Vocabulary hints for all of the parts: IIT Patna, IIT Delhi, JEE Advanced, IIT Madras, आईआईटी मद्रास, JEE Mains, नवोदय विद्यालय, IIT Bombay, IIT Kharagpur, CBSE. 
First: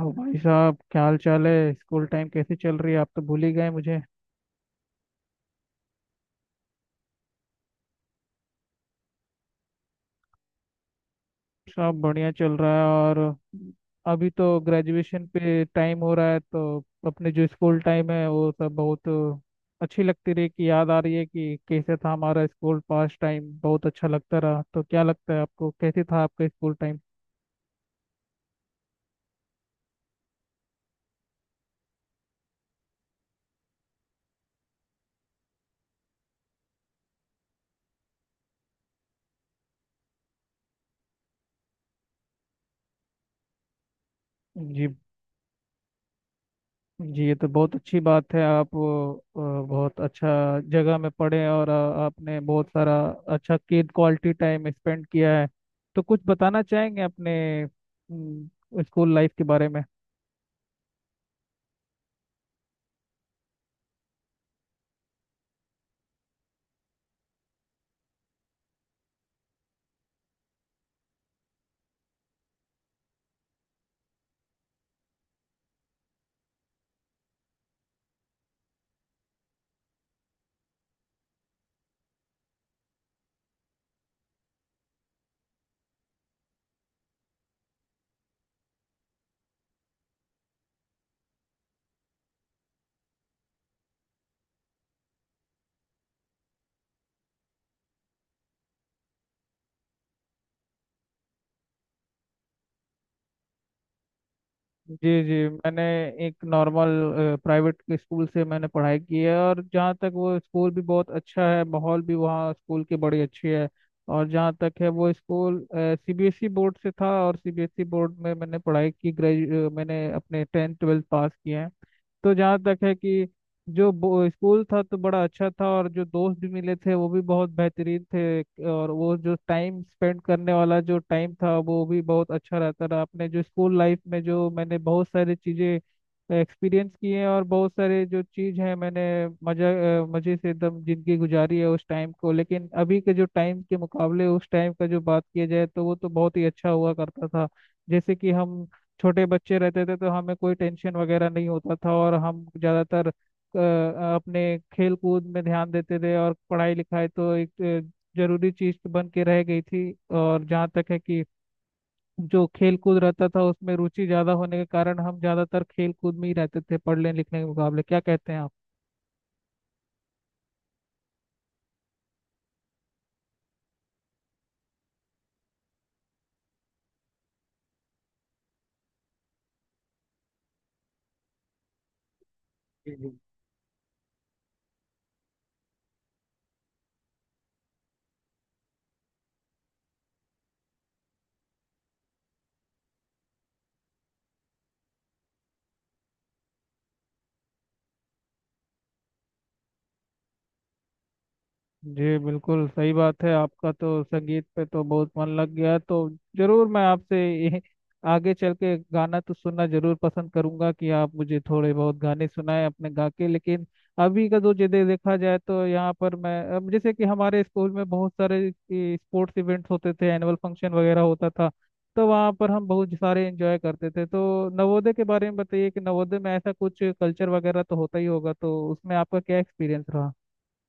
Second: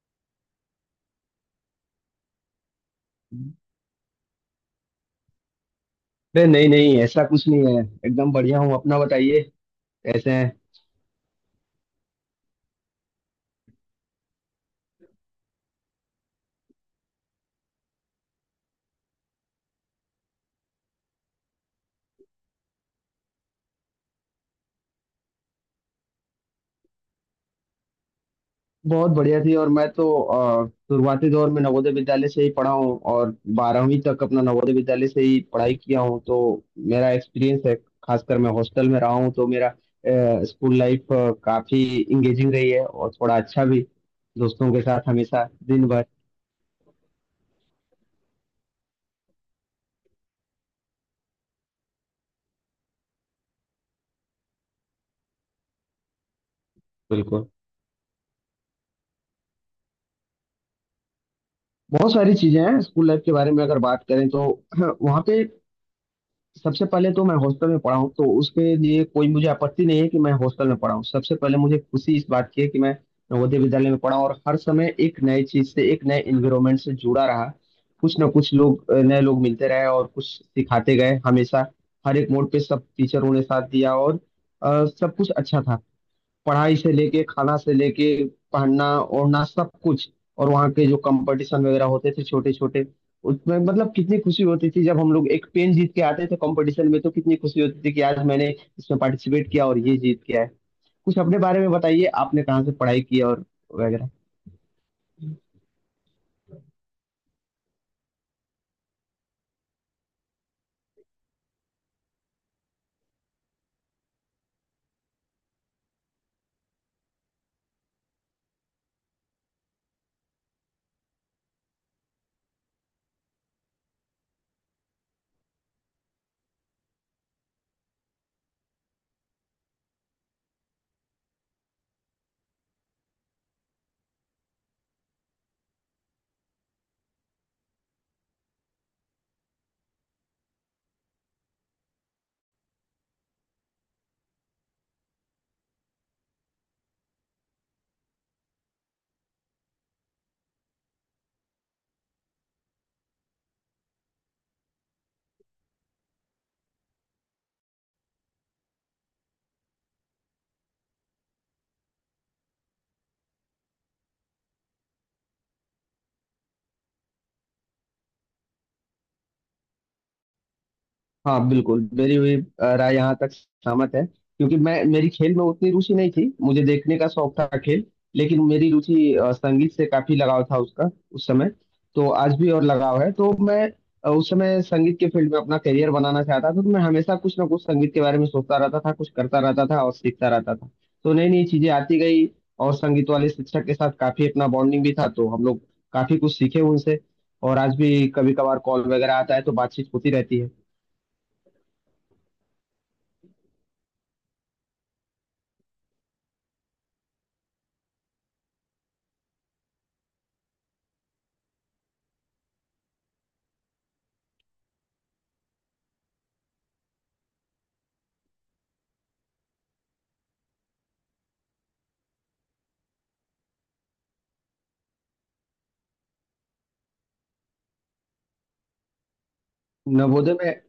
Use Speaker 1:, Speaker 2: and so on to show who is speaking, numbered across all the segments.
Speaker 1: और भाई साहब क्या हाल चाल है। स्कूल टाइम कैसे चल रही है। आप तो भूल ही
Speaker 2: अरे
Speaker 1: गए मुझे।
Speaker 2: नहीं नहीं, ऐसा कुछ नहीं है, एकदम बढ़िया हूँ। अपना बताइए, कैसे हैं।
Speaker 1: सब बढ़िया चल रहा है और अभी तो ग्रेजुएशन पे टाइम हो रहा है, तो अपने जो स्कूल टाइम है वो सब बहुत अच्छी लगती रही। कि याद आ रही है कि कैसे था हमारा स्कूल। पास्ट टाइम बहुत अच्छा लगता रहा। तो क्या लगता है आपको, कैसे था आपका स्कूल टाइम?
Speaker 2: बहुत बढ़िया थी। और मैं तो शुरुआती दौर में नवोदय विद्यालय से ही पढ़ा हूँ और 12वीं तक अपना नवोदय विद्यालय से ही पढ़ाई किया हूँ। तो मेरा एक्सपीरियंस है। खासकर मैं हॉस्टल में रहा हूँ तो मेरा स्कूल लाइफ काफी इंगेजिंग रही है और थोड़ा अच्छा भी दोस्तों के
Speaker 1: जी
Speaker 2: साथ हमेशा दिन भर।
Speaker 1: जी ये तो बहुत अच्छी बात है। आप बहुत अच्छा जगह में पढ़े और आपने बहुत सारा अच्छा किड क्वालिटी टाइम स्पेंड किया है। तो कुछ बताना चाहेंगे अपने
Speaker 2: बिल्कुल।
Speaker 1: स्कूल लाइफ के बारे में?
Speaker 2: बहुत सारी चीजें हैं स्कूल लाइफ के बारे में अगर बात करें तो वहाँ पे सबसे पहले तो मैं हॉस्टल में पढ़ा हूँ, तो उसके लिए कोई मुझे आपत्ति नहीं है कि मैं हॉस्टल में पढ़ा हूँ। सबसे पहले मुझे खुशी इस बात की है कि मैं नवोदय विद्यालय में पढ़ा हूँ और हर समय एक नए चीज से, एक नए एनवायरमेंट से जुड़ा रहा। कुछ ना कुछ लोग, नए लोग मिलते रहे और कुछ सिखाते गए हमेशा। हर एक मोड़ पे सब टीचरों ने साथ दिया और सब कुछ अच्छा था। पढ़ाई से लेके, खाना से लेके, पहनना ओढ़ना, सब कुछ। और वहाँ के जो कंपटीशन वगैरह होते थे छोटे छोटे, उसमें मतलब कितनी खुशी होती थी जब हम लोग एक पेन जीत के आते थे कंपटीशन में, तो कितनी खुशी होती थी कि आज मैंने इसमें पार्टिसिपेट किया और ये जीत के आए। कुछ अपने बारे में बताइए, आपने कहाँ से पढ़ाई की और वगैरह।
Speaker 1: जी जी मैंने एक नॉर्मल प्राइवेट स्कूल से मैंने पढ़ाई की है। और जहाँ तक वो स्कूल भी बहुत अच्छा है, माहौल भी वहाँ स्कूल की बड़ी अच्छी है। और जहाँ तक है वो स्कूल सीबीएसई बोर्ड से था, और सीबीएसई बोर्ड में मैंने पढ़ाई की। ग्रेजु मैंने अपने 10th 12th पास किए हैं। तो जहाँ तक है कि जो स्कूल था तो बड़ा अच्छा था, और जो दोस्त भी मिले थे वो भी बहुत बेहतरीन थे। और वो जो टाइम स्पेंड करने वाला जो टाइम था वो भी बहुत अच्छा रहता रहा। अपने जो स्कूल लाइफ में जो मैंने बहुत सारी चीज़ें एक्सपीरियंस की हैं, और बहुत सारे जो चीज़ है मैंने मजा मजे से एकदम जिंदगी गुजारी है उस टाइम को। लेकिन अभी के जो टाइम के मुकाबले उस टाइम का जो बात किया जाए तो वो तो बहुत ही अच्छा हुआ करता था। जैसे कि हम छोटे बच्चे रहते थे तो हमें कोई टेंशन वगैरह नहीं होता था, और हम ज़्यादातर अपने खेल कूद में ध्यान देते थे। और पढ़ाई लिखाई तो एक जरूरी चीज़ तो बन के रह गई थी। और जहाँ तक है कि जो खेल कूद रहता था उसमें रुचि ज़्यादा होने के कारण हम ज़्यादातर खेल कूद में ही रहते थे पढ़ने लिखने के मुकाबले। क्या कहते हैं आप?
Speaker 2: हाँ बिल्कुल, मेरी हुई राय यहाँ तक सहमत है, क्योंकि मैं मेरी खेल में उतनी रुचि नहीं थी, मुझे देखने का शौक था खेल। लेकिन मेरी रुचि संगीत से काफी लगाव था उसका उस समय, तो आज भी और लगाव है। तो मैं उस समय संगीत के फील्ड में अपना करियर बनाना चाहता था, तो मैं हमेशा कुछ ना कुछ संगीत के बारे में सोचता रहता था, कुछ करता रहता था और सीखता रहता था। तो नई नई चीजें आती गई। और संगीत वाले शिक्षक के साथ काफी अपना बॉन्डिंग भी था, तो हम लोग काफी कुछ सीखे उनसे। और आज भी कभी कभार कॉल वगैरह आता है तो बातचीत होती रहती है।
Speaker 1: जी बिल्कुल सही बात है। आपका तो संगीत पे तो बहुत मन लग गया है, तो जरूर मैं आपसे ये आगे चल के गाना तो सुनना जरूर पसंद करूंगा कि आप मुझे थोड़े बहुत गाने सुनाएं अपने गा के। लेकिन अभी का जो जदे देखा जाए तो यहाँ पर मैं अब जैसे कि हमारे स्कूल में बहुत सारे स्पोर्ट्स इवेंट्स होते थे, एनुअल फंक्शन वगैरह होता था, तो वहाँ पर हम बहुत सारे एंजॉय करते थे। तो नवोदय के बारे में बताइए कि नवोदय में ऐसा कुछ कल्चर वगैरह तो होता ही होगा, तो उसमें आपका क्या एक्सपीरियंस रहा?
Speaker 2: नवोदय में।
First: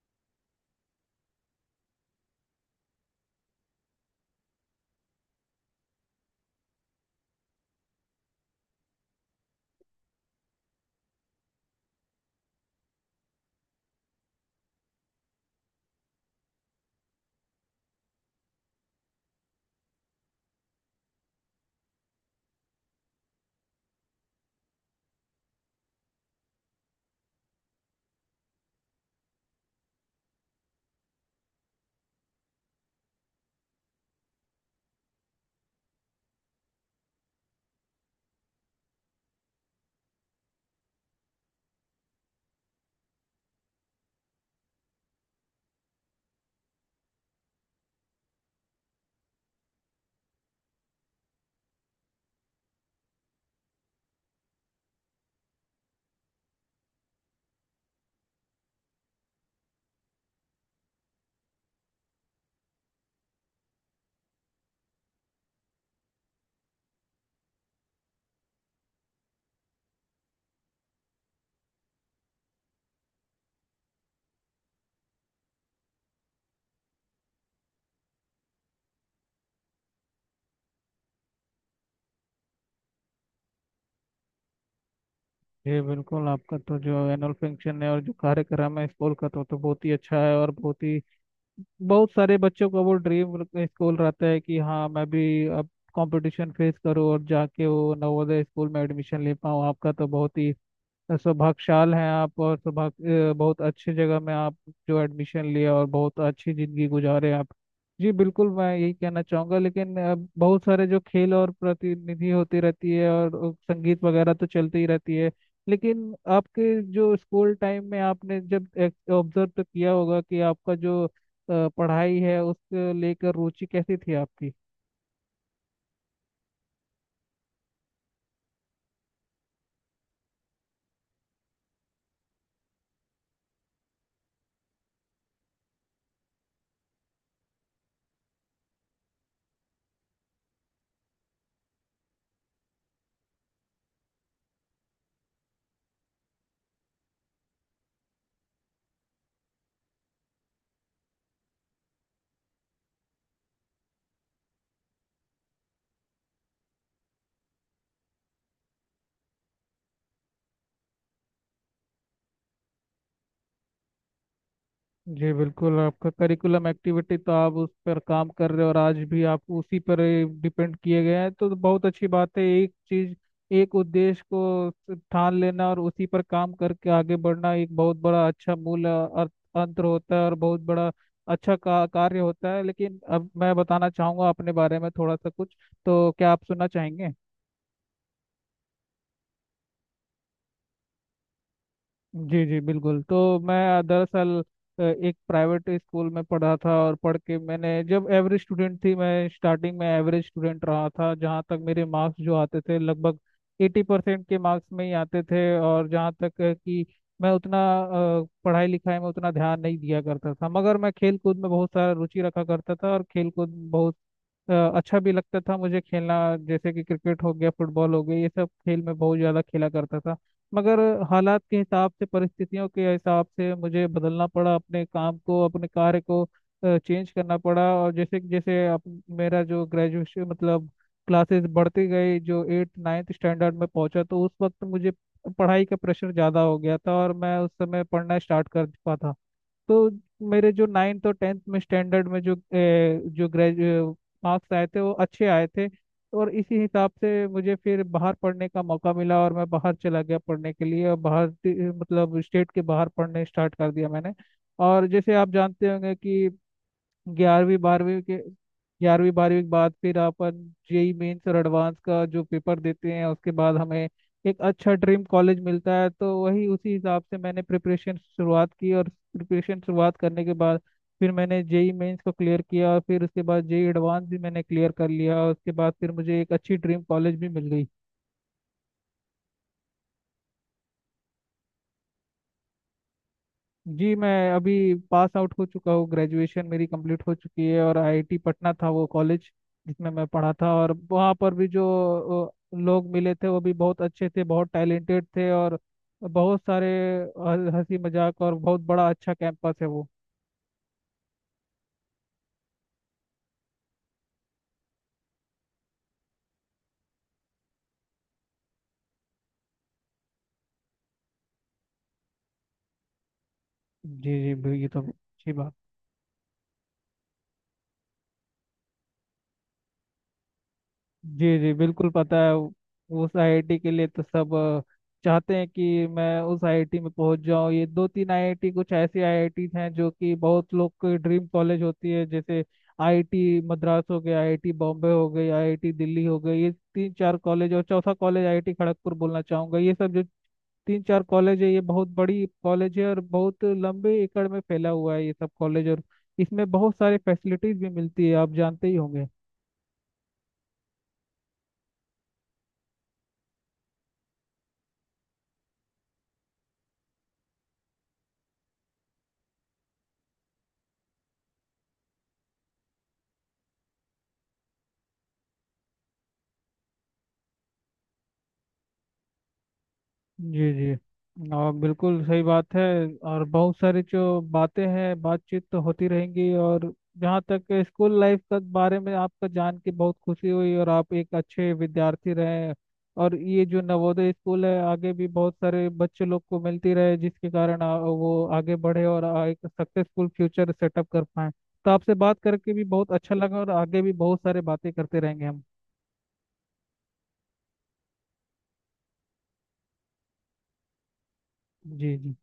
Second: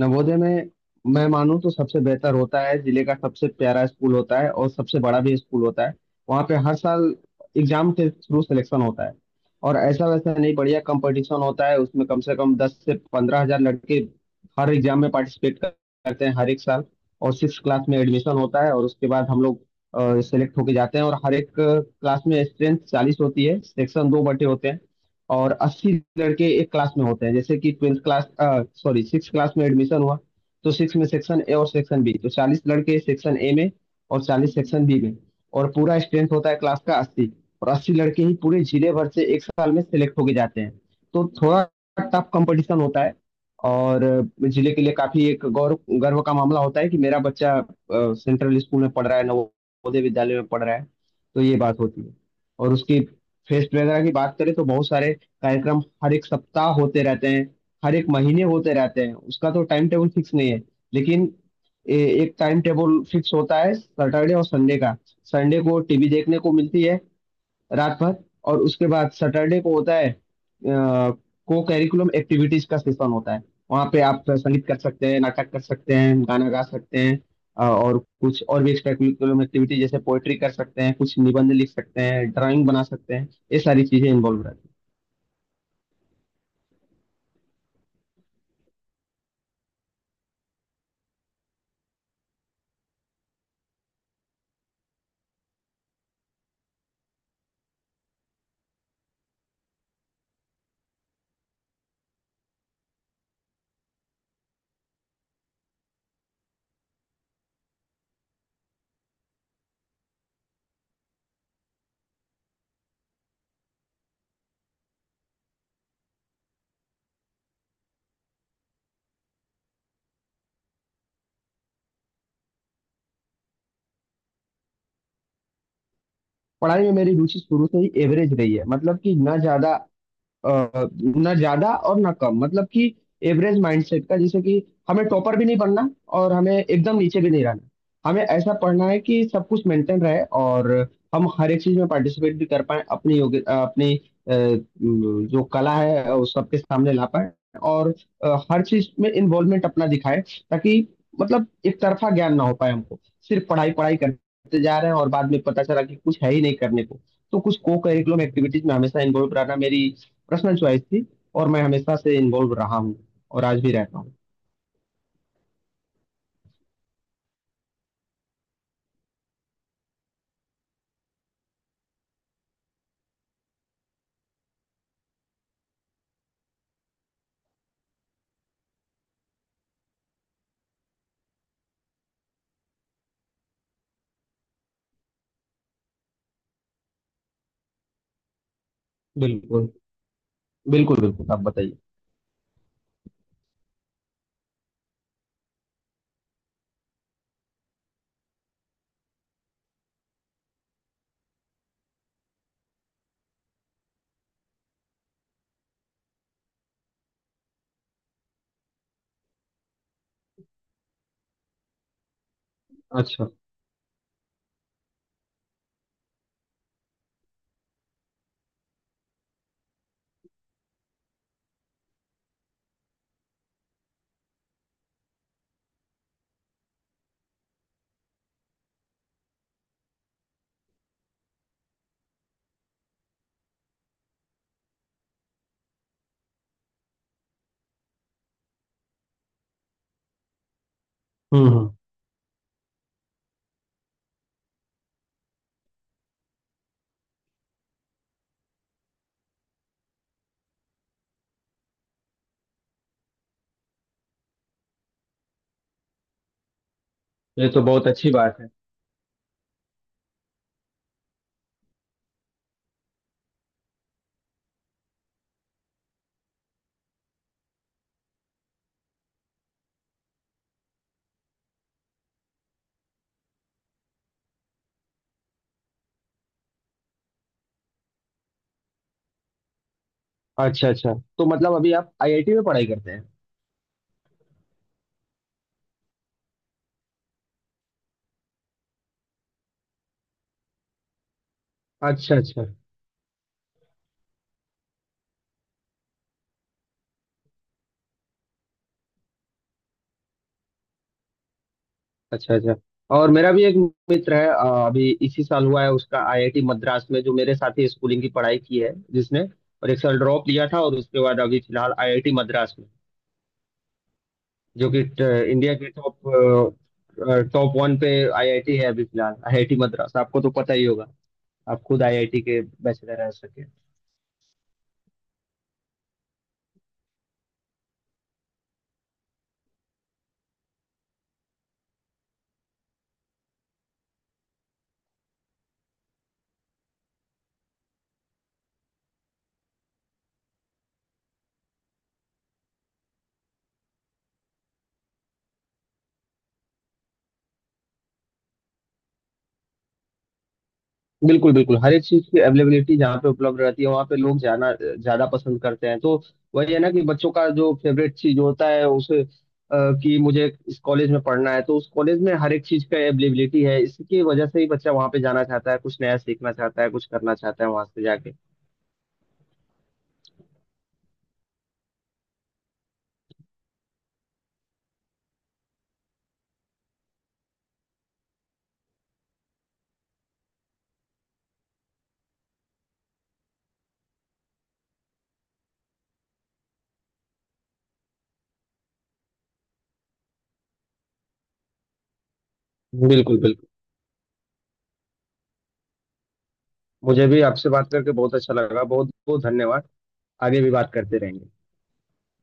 Speaker 2: नवोदय में, मैं मानूं तो सबसे बेहतर होता है, जिले का सबसे प्यारा स्कूल होता है और सबसे बड़ा भी स्कूल होता है। वहाँ पे हर साल एग्जाम के थ्रू सिलेक्शन होता है। और ऐसा वैसा नहीं, बढ़िया कंपटीशन होता है। उसमें कम से कम 10 से 15 हजार लड़के हर एग्जाम में पार्टिसिपेट करते हैं, हर एक साल। और सिक्स क्लास में एडमिशन होता है और उसके बाद हम लोग सिलेक्ट होके जाते हैं। और हर एक क्लास में स्ट्रेंथ 40 होती है, सेक्शन दो बटे होते हैं। और 80 लड़के एक क्लास में होते हैं। जैसे कि twelfth class, sorry six class में एडमिशन हुआ, तो सिक्स में सेक्शन ए और सेक्शन बी। तो 40 लड़के सेक्शन ए में और 40 सेक्शन बी में। और पूरा स्ट्रेंथ होता है क्लास का 80। और 80 लड़के ही पूरे जिले भर से एक साल में सिलेक्ट होके जाते हैं। तो थोड़ा टफ कंपटीशन होता है। और जिले के लिए काफी एक गौरव, गर्व का मामला होता है कि मेरा बच्चा सेंट्रल स्कूल में पढ़ रहा है, नवोदय विद्यालय में पढ़ रहा है। तो ये बात होती है। और उसकी फेस्ट वगैरह की बात करें तो बहुत सारे कार्यक्रम हर एक सप्ताह होते रहते हैं, हर एक महीने होते रहते हैं। उसका तो टाइम टेबल फिक्स नहीं है। लेकिन ए, एक टाइम टेबल फिक्स होता है सैटरडे और संडे का। संडे को टीवी देखने को मिलती है रात भर। और उसके बाद सैटरडे को होता है, को करिकुलम एक्टिविटीज का सेशन होता है। वहाँ पे आप संगीत कर सकते हैं, नाटक कर सकते हैं, गाना गा सकते हैं और कुछ और भी एक्स्ट्रा करिकुलम एक्टिविटी जैसे पोएट्री कर सकते हैं, कुछ निबंध लिख सकते हैं, ड्राइंग बना सकते हैं, ये सारी चीजें इन्वॉल्व रहती हैं।
Speaker 1: जी बिल्कुल। आपका तो जो एनुअल फंक्शन है और जो कार्यक्रम है स्कूल का तो बहुत ही अच्छा है, और बहुत ही बहुत सारे बच्चों का वो ड्रीम स्कूल रहता है कि हाँ मैं भी अब कंपटीशन फेस करूँ और जाके वो नवोदय स्कूल में एडमिशन ले पाऊँ। आपका तो बहुत ही सौभाग्यशाल हैं आप। और सौभाग्य बहुत अच्छी जगह में आप जो एडमिशन लिया और बहुत अच्छी जिंदगी गुजारे आप। जी बिल्कुल मैं यही कहना चाहूँगा। लेकिन बहुत सारे जो खेल और प्रतिनिधि होती रहती है, और संगीत वगैरह तो चलती ही रहती है। लेकिन आपके जो स्कूल टाइम में आपने जब ऑब्जर्व तो किया होगा कि आपका जो पढ़ाई है उसको लेकर रुचि कैसी थी आपकी?
Speaker 2: पढ़ाई में मेरी रुचि शुरू से ही एवरेज रही है, मतलब कि ना ज्यादा अ, ना ज्यादा और ना कम, मतलब कि एवरेज माइंडसेट का। जैसे कि हमें टॉपर भी नहीं बनना और हमें एकदम नीचे भी नहीं रहना, हमें ऐसा पढ़ना है कि सब कुछ मेंटेन रहे और हम हर एक चीज में पार्टिसिपेट भी कर पाए। अपनी योग्य अपनी जो कला है उस सबके सामने ला पाए। और हर चीज में इन्वॉल्वमेंट अपना दिखाए, ताकि मतलब एक तरफा ज्ञान ना हो पाए हमको। सिर्फ पढ़ाई पढ़ाई करते जा रहे हैं और बाद में पता चला कि कुछ है ही नहीं करने को। तो कुछ को करिकुलम एक्टिविटीज में हमेशा इन्वॉल्व रहना मेरी पर्सनल चॉइस थी और मैं हमेशा से इन्वॉल्व रहा हूँ। और आज भी रहता हूँ।
Speaker 1: जी बिल्कुल। आपका करिकुलम एक्टिविटी तो आप उस पर काम कर रहे हो और आज भी आप उसी पर डिपेंड किए गए हैं, तो बहुत अच्छी बात है। एक चीज, एक उद्देश्य को ठान लेना और उसी पर काम करके आगे बढ़ना एक बहुत बड़ा अच्छा अंतर होता है, और बहुत बड़ा अच्छा कार्य होता है। लेकिन अब मैं बताना चाहूंगा अपने बारे में थोड़ा सा कुछ। तो क्या आप सुनना चाहेंगे?
Speaker 2: बिल्कुल। बिल्कुल बिल्कुल, आप बताइए।
Speaker 1: जी जी बिल्कुल। तो मैं दरअसल एक प्राइवेट स्कूल में पढ़ा था, और पढ़ के मैंने जब एवरेज स्टूडेंट थी, मैं स्टार्टिंग में एवरेज स्टूडेंट रहा था। जहाँ तक मेरे मार्क्स जो आते थे लगभग 80% के मार्क्स में ही आते थे। और जहाँ तक है कि मैं उतना पढ़ाई लिखाई में उतना ध्यान नहीं दिया करता था, मगर मैं खेल कूद में बहुत सारा रुचि रखा करता था। और
Speaker 2: अच्छा।
Speaker 1: खेल कूद बहुत अच्छा भी लगता था मुझे खेलना, जैसे कि क्रिकेट हो गया फुटबॉल हो गया, ये सब खेल मैं बहुत ज़्यादा खेला करता था। मगर हालात के हिसाब से परिस्थितियों के हिसाब से मुझे बदलना पड़ा, अपने काम को अपने कार्य को चेंज करना पड़ा। और जैसे जैसे मेरा जो ग्रेजुएशन मतलब क्लासेस बढ़ती गई, जो एट्थ नाइन्थ स्टैंडर्ड में पहुंचा तो उस वक्त मुझे पढ़ाई का प्रेशर ज़्यादा हो गया था, और मैं उस समय पढ़ना स्टार्ट कर पाता। तो मेरे जो नाइन्थ और टेंथ में
Speaker 2: हम्म।
Speaker 1: स्टैंडर्ड में जो ए, जो ग्रेजुए मार्क्स आए थे वो अच्छे आए थे। और इसी हिसाब से मुझे फिर बाहर पढ़ने का मौका मिला, और मैं बाहर चला गया पढ़ने के लिए। और मतलब स्टेट के बाहर पढ़ने स्टार्ट कर दिया मैंने। और जैसे आप जानते होंगे कि
Speaker 2: ये
Speaker 1: ग्यारहवीं
Speaker 2: तो बहुत
Speaker 1: बारहवीं
Speaker 2: अच्छी
Speaker 1: के
Speaker 2: बात है।
Speaker 1: 11वीं 12वीं के बाद फिर अपन जेई मेंस और एडवांस का जो पेपर देते हैं, उसके बाद हमें एक अच्छा ड्रीम कॉलेज मिलता है। तो वही उसी हिसाब से मैंने प्रिपरेशन शुरुआत की, और प्रिपरेशन शुरुआत करने के बाद फिर मैंने जेई मेंस को क्लियर किया, और फिर उसके बाद जेई एडवांस भी मैंने क्लियर कर लिया। और उसके बाद फिर मुझे एक अच्छी ड्रीम कॉलेज भी मिल गई।
Speaker 2: अच्छा अच्छा, तो मतलब अभी आप आईआईटी में पढ़ाई करते हैं।
Speaker 1: जी मैं अभी पास आउट हो चुका हूँ, ग्रेजुएशन मेरी कंप्लीट हो चुकी है। और आईआईटी पटना था वो कॉलेज जिसमें मैं पढ़ा था। और वहाँ पर भी जो
Speaker 2: अच्छा अच्छा।
Speaker 1: लोग मिले थे वो भी बहुत अच्छे थे, बहुत टैलेंटेड थे। और बहुत सारे हंसी मजाक, और बहुत बड़ा अच्छा कैंपस है वो।
Speaker 2: अच्छा अच्छा। और मेरा भी एक मित्र है, अभी इसी साल हुआ है उसका आईआईटी मद्रास में, जो मेरे साथ ही स्कूलिंग की पढ़ाई की है जिसने। और एक साल ड्रॉप लिया था और उसके बाद अभी फिलहाल आईआईटी मद्रास में,
Speaker 1: जी जी बिल्कुल, ये
Speaker 2: जो
Speaker 1: तो
Speaker 2: कि
Speaker 1: अच्छी बात।
Speaker 2: इंडिया के टॉप, टॉप वन पे आईआईटी है, अभी फिलहाल आईआईटी मद्रास, आपको तो पता ही होगा।
Speaker 1: जी जी
Speaker 2: आप खुद
Speaker 1: बिल्कुल पता
Speaker 2: आईआईटी
Speaker 1: है।
Speaker 2: के बैचलर रह
Speaker 1: उस
Speaker 2: सके।
Speaker 1: आईआईटी के लिए तो सब चाहते हैं कि मैं उस आईआईटी में पहुंच जाऊं। ये दो तीन आईआईटी कुछ ऐसी आईआईटी हैं जो कि बहुत लोग की ड्रीम कॉलेज होती है, जैसे आईआईटी मद्रास हो गया, आईआईटी बॉम्बे हो गई, आईआईटी दिल्ली हो गई, ये तीन चार कॉलेज, और चौथा कॉलेज आईआईटी खड़गपुर बोलना चाहूंगा। ये सब जो तीन चार कॉलेज है ये बहुत बड़ी कॉलेज है और बहुत लंबे एकड़ में फैला हुआ है ये सब कॉलेज, और इसमें बहुत सारी फैसिलिटीज भी मिलती है आप जानते ही होंगे।
Speaker 2: बिल्कुल बिल्कुल। हर एक चीज की अवेलेबिलिटी जहाँ पे उपलब्ध रहती है वहाँ पे लोग जाना ज्यादा पसंद करते हैं। तो वही है ना, कि बच्चों का जो फेवरेट चीज होता है उसे कि मुझे इस कॉलेज में पढ़ना है, तो उस कॉलेज में हर एक चीज का अवेलेबिलिटी है, इसकी वजह से ही बच्चा वहाँ पे जाना चाहता है, कुछ नया सीखना चाहता है, कुछ करना चाहता है वहां से जाके।
Speaker 1: जी जी, और बिल्कुल सही बात है। और बहुत सारी जो बातें हैं बातचीत तो होती रहेंगी। और जहाँ तक स्कूल लाइफ के बारे में आपका जान के बहुत खुशी हुई, और आप एक अच्छे विद्यार्थी रहे। और ये जो नवोदय स्कूल है आगे भी बहुत सारे बच्चे लोग को मिलती रहे जिसके कारण वो आगे बढ़े और एक सक्सेसफुल फ्यूचर सेटअप कर पाए। तो आपसे बात करके भी बहुत अच्छा
Speaker 2: बिल्कुल
Speaker 1: लगा,
Speaker 2: बिल्कुल।
Speaker 1: और आगे भी बहुत सारे बातें करते रहेंगे हम।
Speaker 2: मुझे भी आपसे बात करके बहुत अच्छा लगा, बहुत बहुत धन्यवाद। आगे भी बात करते रहेंगे।
Speaker 1: जी जी।